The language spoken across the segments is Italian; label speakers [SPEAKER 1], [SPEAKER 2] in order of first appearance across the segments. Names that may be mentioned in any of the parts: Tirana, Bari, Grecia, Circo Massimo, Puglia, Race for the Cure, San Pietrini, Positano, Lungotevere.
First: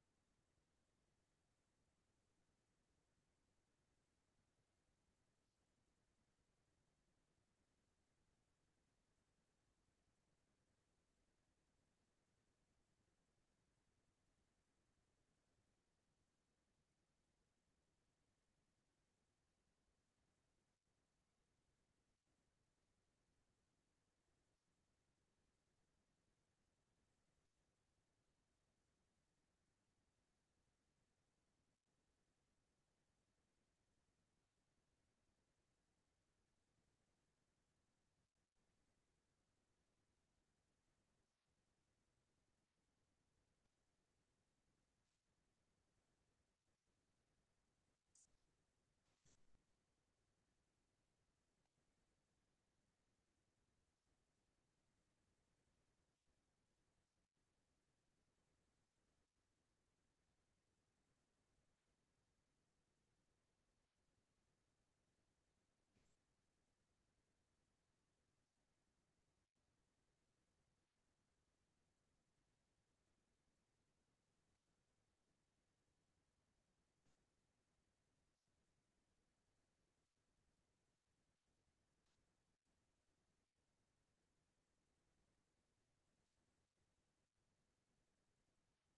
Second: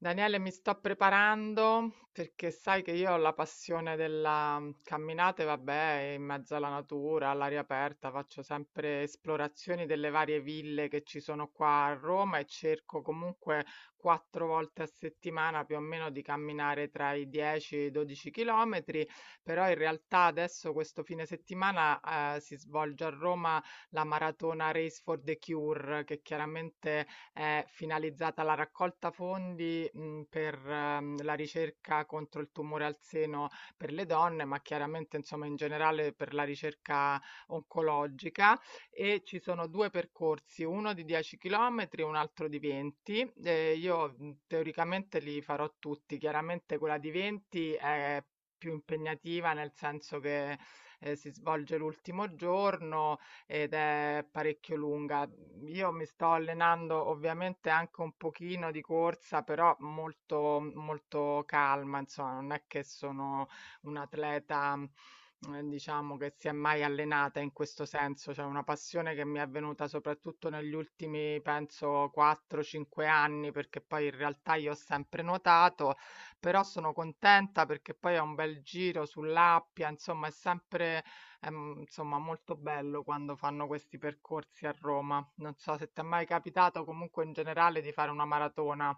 [SPEAKER 1] Daniele, mi sto preparando perché sai che io ho la passione della camminata, e vabbè, in mezzo alla natura, all'aria aperta, faccio sempre esplorazioni delle varie ville che ci sono qua a Roma e cerco comunque 4 volte a settimana più o meno di camminare tra i 10 e i 12 chilometri, però in realtà adesso questo fine settimana si svolge a Roma la maratona Race for the Cure, che chiaramente è finalizzata alla raccolta fondi, mhmm, per, la ricerca contro il tumore al seno per le donne, ma chiaramente insomma in generale per la ricerca oncologica. E ci sono 2 percorsi, uno di 10 chilometri e un altro di 20. Io, mhmm, teoricamente li farò tutti. Chiaramente quella di 20 è più impegnativa, nel senso che, si svolge l'ultimo giorno ed è parecchio lunga. Io mi sto allenando ovviamente anche un pochino di corsa, però molto, molto calma, insomma, non è che sono un'atleta, diciamo, che si è mai allenata in questo senso, cioè una passione che mi è venuta soprattutto negli ultimi, penso, 4-5 anni, perché poi in realtà io ho sempre nuotato, però sono contenta perché poi ho un bel giro sull'Appia, insomma, è insomma molto bello quando fanno questi percorsi a Roma. Non so se ti è mai capitato comunque in generale di fare una maratona.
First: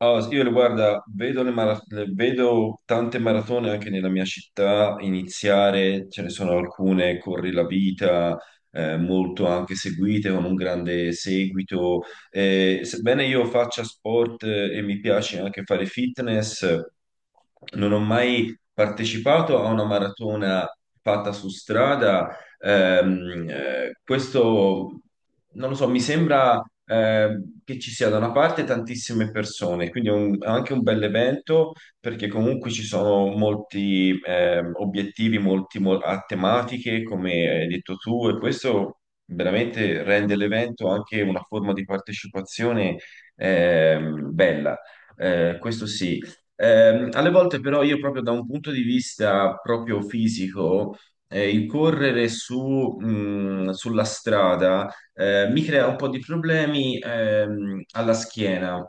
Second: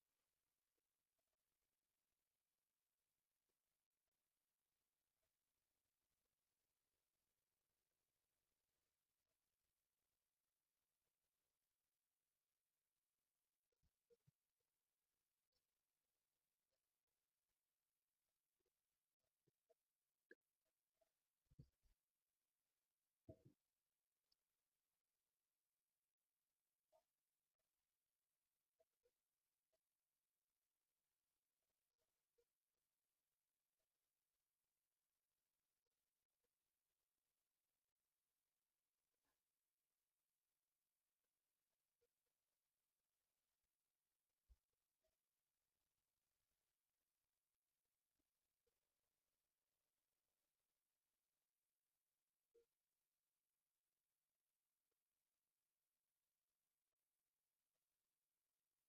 [SPEAKER 2] Allora, guarda, vedo tante maratone anche nella mia città iniziare, ce ne sono alcune, Corri la Vita, molto anche seguite, con un grande seguito. Sebbene io faccia sport, e mi piace anche fare fitness, non ho mai partecipato a una maratona fatta su strada. Questo, non lo so, mi sembra, che ci sia da una parte tantissime persone, quindi è anche un bel evento perché comunque ci sono molti obiettivi, a tematiche, come hai detto tu, e questo veramente rende l'evento anche una forma di partecipazione bella. Questo sì. Alle volte però io, proprio da un punto di vista proprio fisico, incorrere su, sulla strada, mi crea un po' di problemi alla schiena,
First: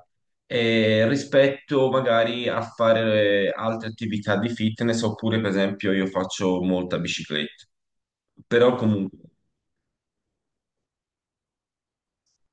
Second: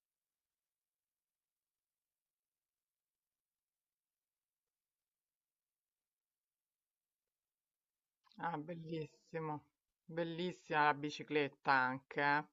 [SPEAKER 2] rispetto magari a fare altre attività di fitness, oppure per esempio io faccio molta bicicletta.
[SPEAKER 1] Ah,
[SPEAKER 2] Però comunque.
[SPEAKER 1] bellissimo. Bellissima la bicicletta anche, eh.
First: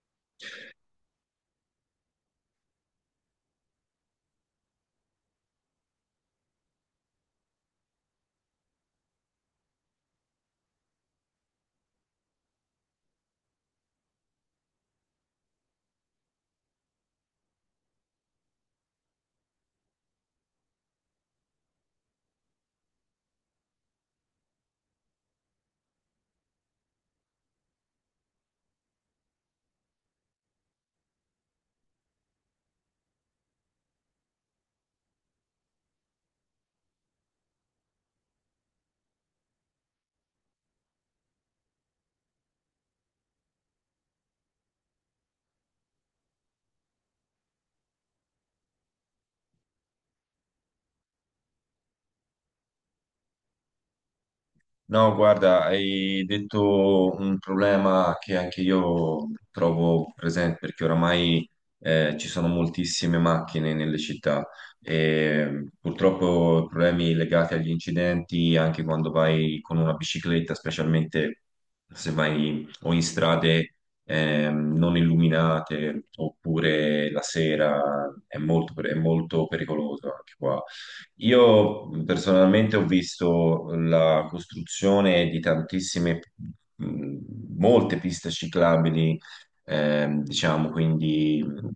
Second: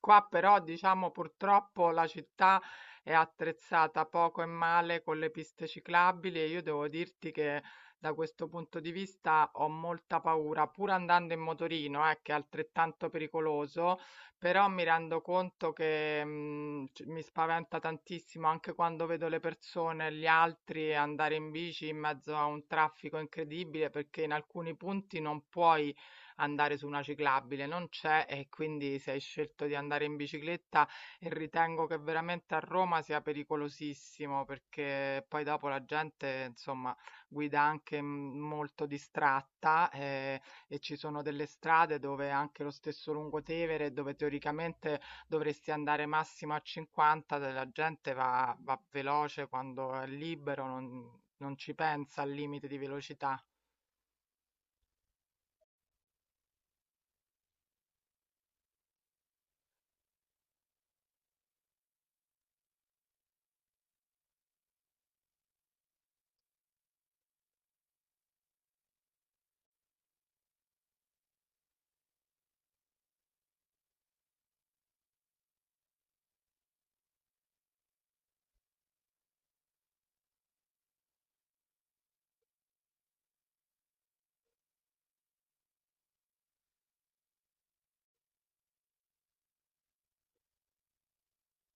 [SPEAKER 1] Qua però diciamo purtroppo la città è attrezzata poco e male con le piste ciclabili e io devo dirti che da questo punto di vista ho molta paura, pur andando in motorino, che è altrettanto pericoloso. Però mi rendo conto che, mhmm, c mi spaventa tantissimo anche quando vedo le persone, gli altri andare in bici in mezzo a un traffico incredibile, perché in alcuni punti non puoi andare su una ciclabile, non c'è e quindi se hai scelto di andare in bicicletta e ritengo che veramente a Roma sia pericolosissimo, perché poi dopo la gente, insomma, guida anche, mhmm, molto distratta, e ci sono delle strade dove anche lo stesso Lungotevere, dove teoricamente dovresti andare massimo a 50, la gente va, va veloce quando è libero, non ci pensa al limite di velocità.
[SPEAKER 2] No, guarda, hai detto un problema che anche io trovo presente perché oramai ci sono moltissime macchine nelle città e purtroppo problemi legati agli incidenti anche quando vai con una bicicletta, specialmente se vai o in strade non illuminate oppure la sera, è molto pericoloso anche qua. Io, personalmente, ho visto la costruzione di tantissime, mh, molte piste ciclabili, diciamo, quindi,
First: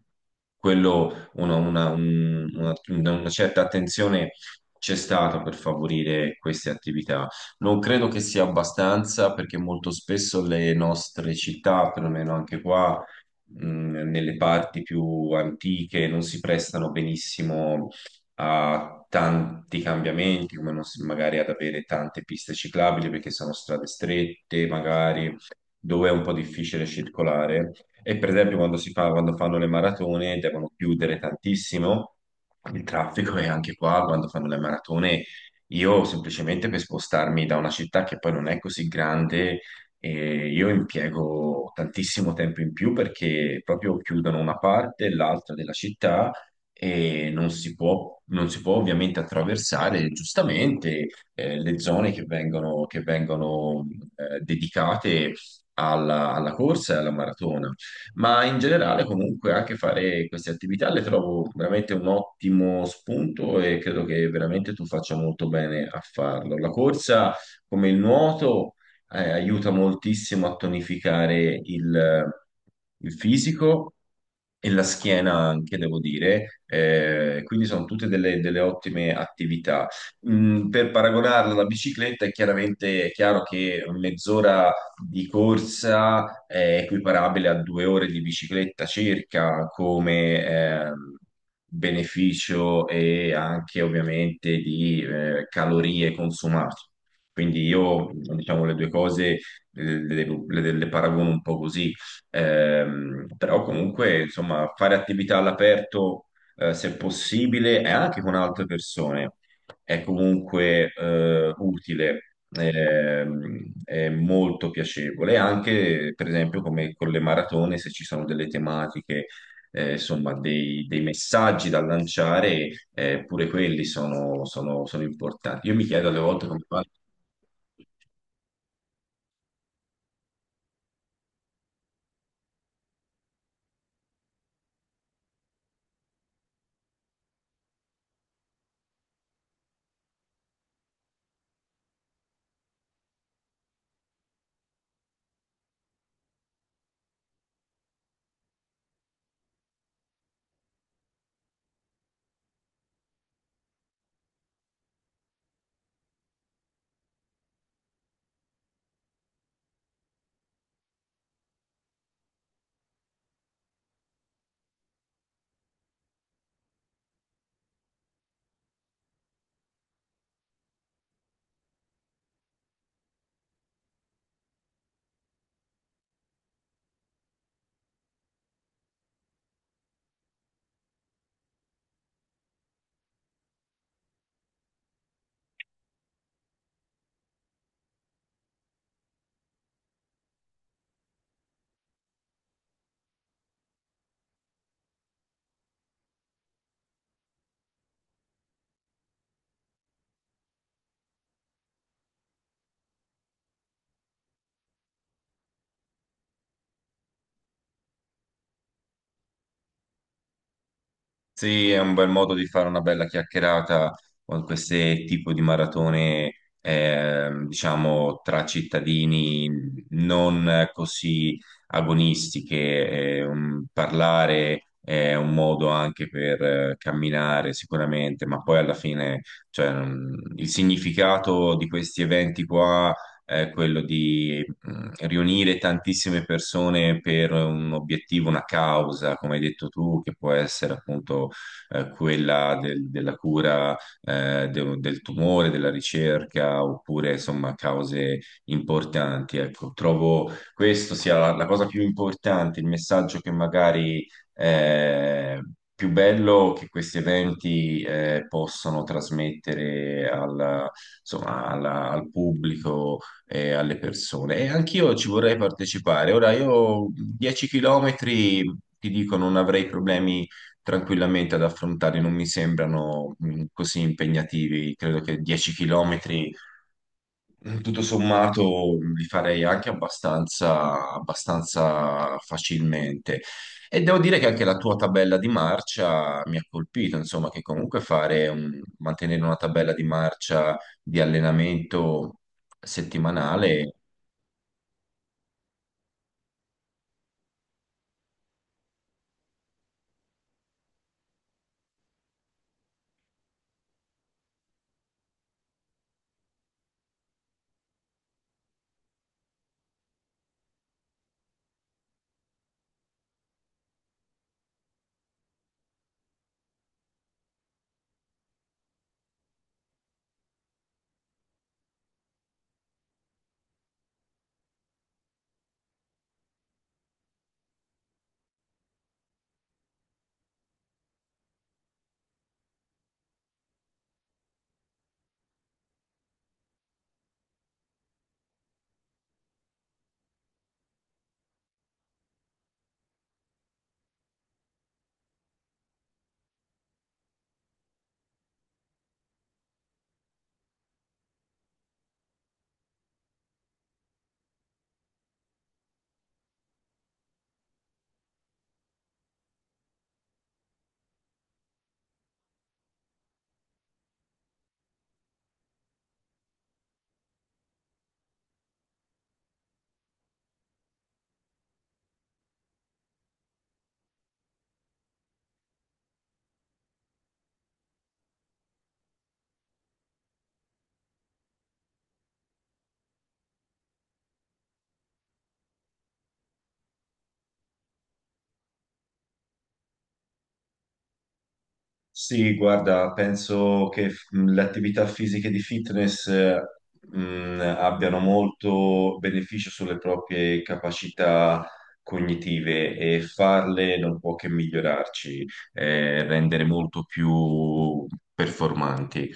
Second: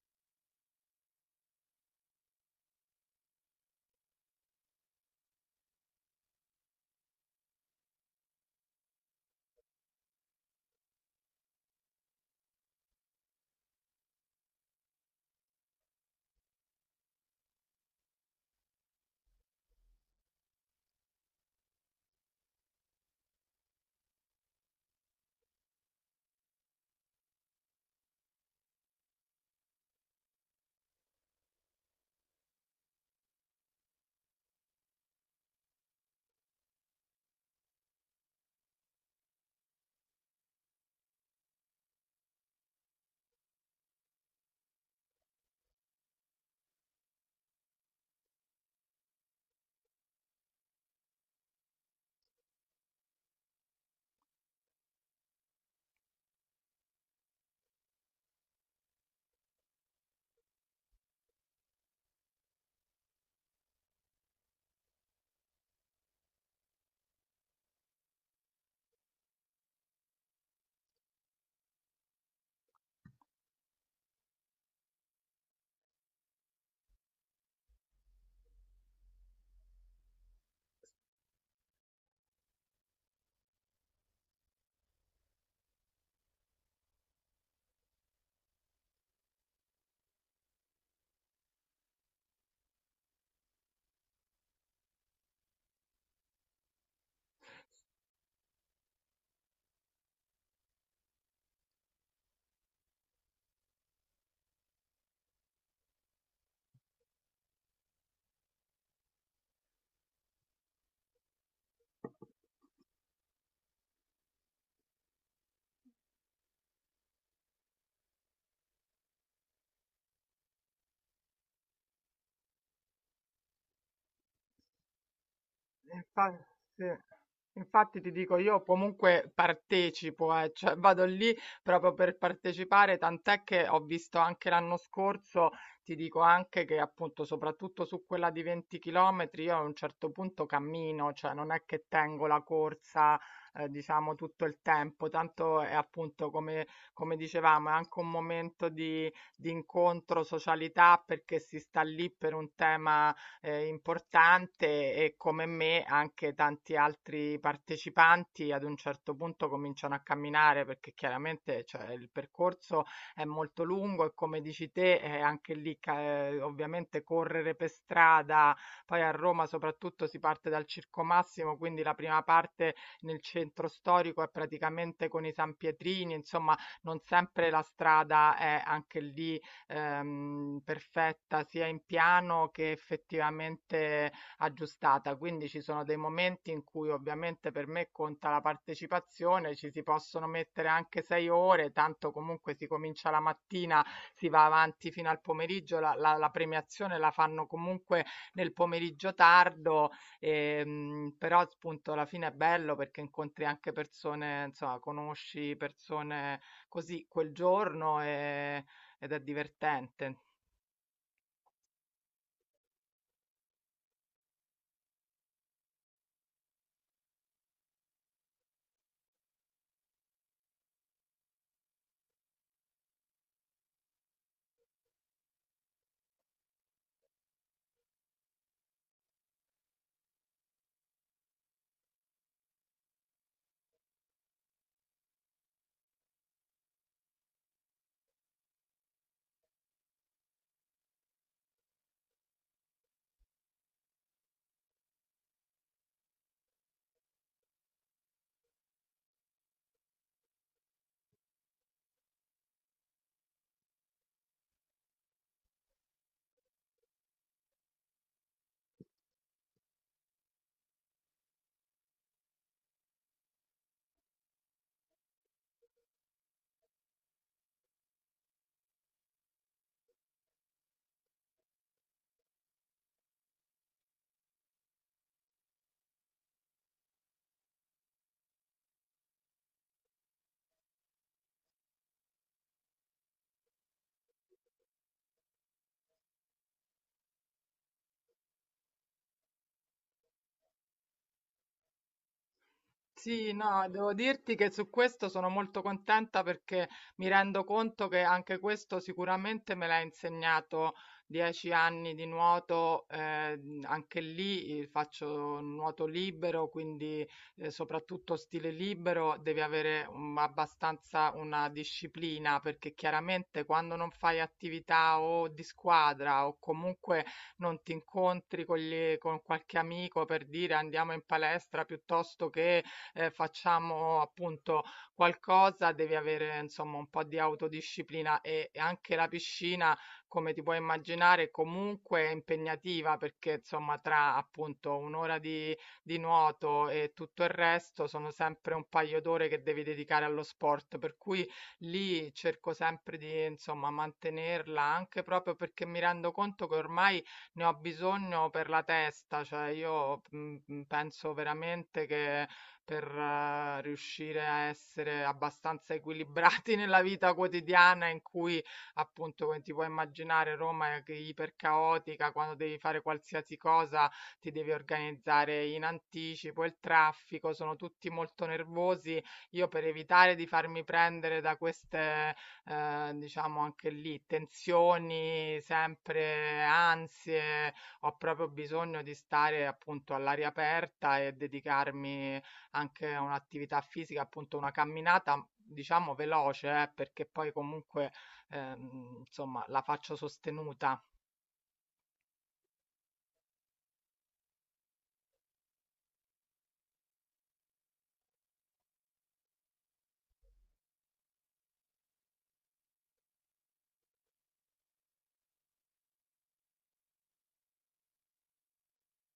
[SPEAKER 2] quello, una certa attenzione c'è stata per favorire queste attività. Non credo che sia abbastanza perché molto spesso le nostre città, perlomeno anche qua, nelle parti più antiche, non si prestano benissimo a tanti cambiamenti, come non s- magari ad avere tante piste ciclabili perché sono strade strette, magari dove è un po' difficile circolare. E per esempio quando fanno le maratone devono chiudere tantissimo il traffico, e anche qua quando fanno le maratone io, semplicemente per spostarmi da una città che poi non è così grande, e io impiego tantissimo tempo in più perché proprio chiudono una parte e l'altra della città e non si può ovviamente attraversare, giustamente, le zone che vengono, dedicate alla corsa e alla maratona. Ma in generale, comunque, anche fare queste attività le trovo veramente un ottimo spunto, e credo che veramente tu faccia molto bene a farlo. La corsa, come il nuoto, aiuta moltissimo a tonificare il fisico, e la schiena anche, devo dire. Quindi sono tutte delle ottime attività. Per paragonarla alla bicicletta, è chiaro che mezz'ora di corsa è equiparabile a due ore di bicicletta circa come, beneficio, e anche ovviamente di calorie consumate. Quindi io, diciamo, le due cose, le paragono un po' così. Però comunque, insomma, fare attività all'aperto, se possibile, e anche con altre persone, è comunque utile, è molto piacevole. Anche, per esempio, come con le maratone, se ci sono delle tematiche, insomma, dei messaggi da lanciare, pure quelli sono importanti. Io mi chiedo alle
[SPEAKER 1] Infa
[SPEAKER 2] volte come
[SPEAKER 1] Sì.
[SPEAKER 2] fanno.
[SPEAKER 1] Infatti ti dico, io comunque partecipo, cioè vado lì proprio per partecipare, tant'è che ho visto anche l'anno scorso, ti dico anche che appunto soprattutto su quella di 20 km io a un certo punto cammino, cioè non è che tengo la corsa, diciamo tutto il tempo, tanto è appunto come, come dicevamo, è anche un momento di incontro, socialità, perché si sta lì per un tema importante e come me anche tanti altri partecipanti ad un certo punto cominciano a camminare perché chiaramente cioè, il percorso è molto lungo e come dici te anche ovviamente correre per strada, poi a Roma soprattutto si parte dal Circo Massimo, quindi la prima parte nel centro storico è praticamente con i San Pietrini, insomma non sempre la strada è anche lì perfetta sia in piano che effettivamente aggiustata. Quindi ci sono dei momenti in cui ovviamente per me conta la partecipazione, ci si possono mettere anche 6 ore, tanto comunque si comincia la mattina, si va avanti fino al pomeriggio, la premiazione la fanno comunque nel pomeriggio tardo, però appunto alla fine è bello perché incontri anche persone, insomma, conosci persone così quel giorno e ed è divertente.
[SPEAKER 2] Sì, è un bel modo di fare una bella chiacchierata con queste tipo di maratone, diciamo, tra cittadini non così agonistiche. Parlare è un modo anche per camminare sicuramente, ma poi alla fine, cioè, il significato di questi eventi qua è quello, riunire tantissime persone per un obiettivo, una causa, come hai detto tu, che può essere appunto quella della cura, del tumore, della ricerca, oppure insomma cause importanti. Ecco, trovo questo sia la cosa più importante, il messaggio che magari, eh, più bello, che questi eventi possono trasmettere insomma, al pubblico, alle persone. E anch'io ci vorrei partecipare. Ora, io 10 km, ti dico, non avrei problemi tranquillamente ad affrontare, non mi sembrano, così impegnativi. Credo che 10 km, tutto sommato, li farei anche abbastanza, abbastanza facilmente. E devo dire che anche la tua tabella di marcia mi ha colpito, insomma, che comunque mantenere una tabella di marcia di allenamento
[SPEAKER 1] Sì, no,
[SPEAKER 2] settimanale.
[SPEAKER 1] devo dirti che su questo sono molto contenta perché mi rendo conto che anche questo sicuramente me l'ha insegnato 10 anni di nuoto, anche lì faccio nuoto libero, quindi soprattutto stile libero devi avere abbastanza una disciplina perché chiaramente quando non fai attività o di squadra o comunque non ti incontri con, con qualche amico per dire andiamo in palestra piuttosto che facciamo appunto qualcosa, devi avere insomma un po' di autodisciplina e anche la piscina, come ti puoi immaginare, comunque è impegnativa perché insomma tra appunto un'ora di nuoto e tutto il resto sono sempre un paio d'ore che devi dedicare allo sport, per cui lì cerco sempre di insomma mantenerla anche proprio perché mi rendo conto che ormai ne ho bisogno per la testa, cioè io mm, penso veramente che per riuscire a essere abbastanza equilibrati nella vita quotidiana in cui, appunto, come ti puoi immaginare, Roma è ipercaotica, quando devi fare qualsiasi cosa ti devi organizzare in anticipo, il traffico, sono tutti molto nervosi. Io per evitare di farmi prendere da queste, diciamo anche lì, tensioni, sempre ansie, ho proprio bisogno di stare appunto all'aria aperta e dedicarmi anche un'attività fisica, appunto una camminata, diciamo veloce, perché poi comunque insomma la faccio sostenuta.
[SPEAKER 2] Sì, guarda, penso che le attività fisiche di fitness, abbiano molto beneficio sulle proprie capacità cognitive, e farle non può che migliorarci, rendere molto più performanti.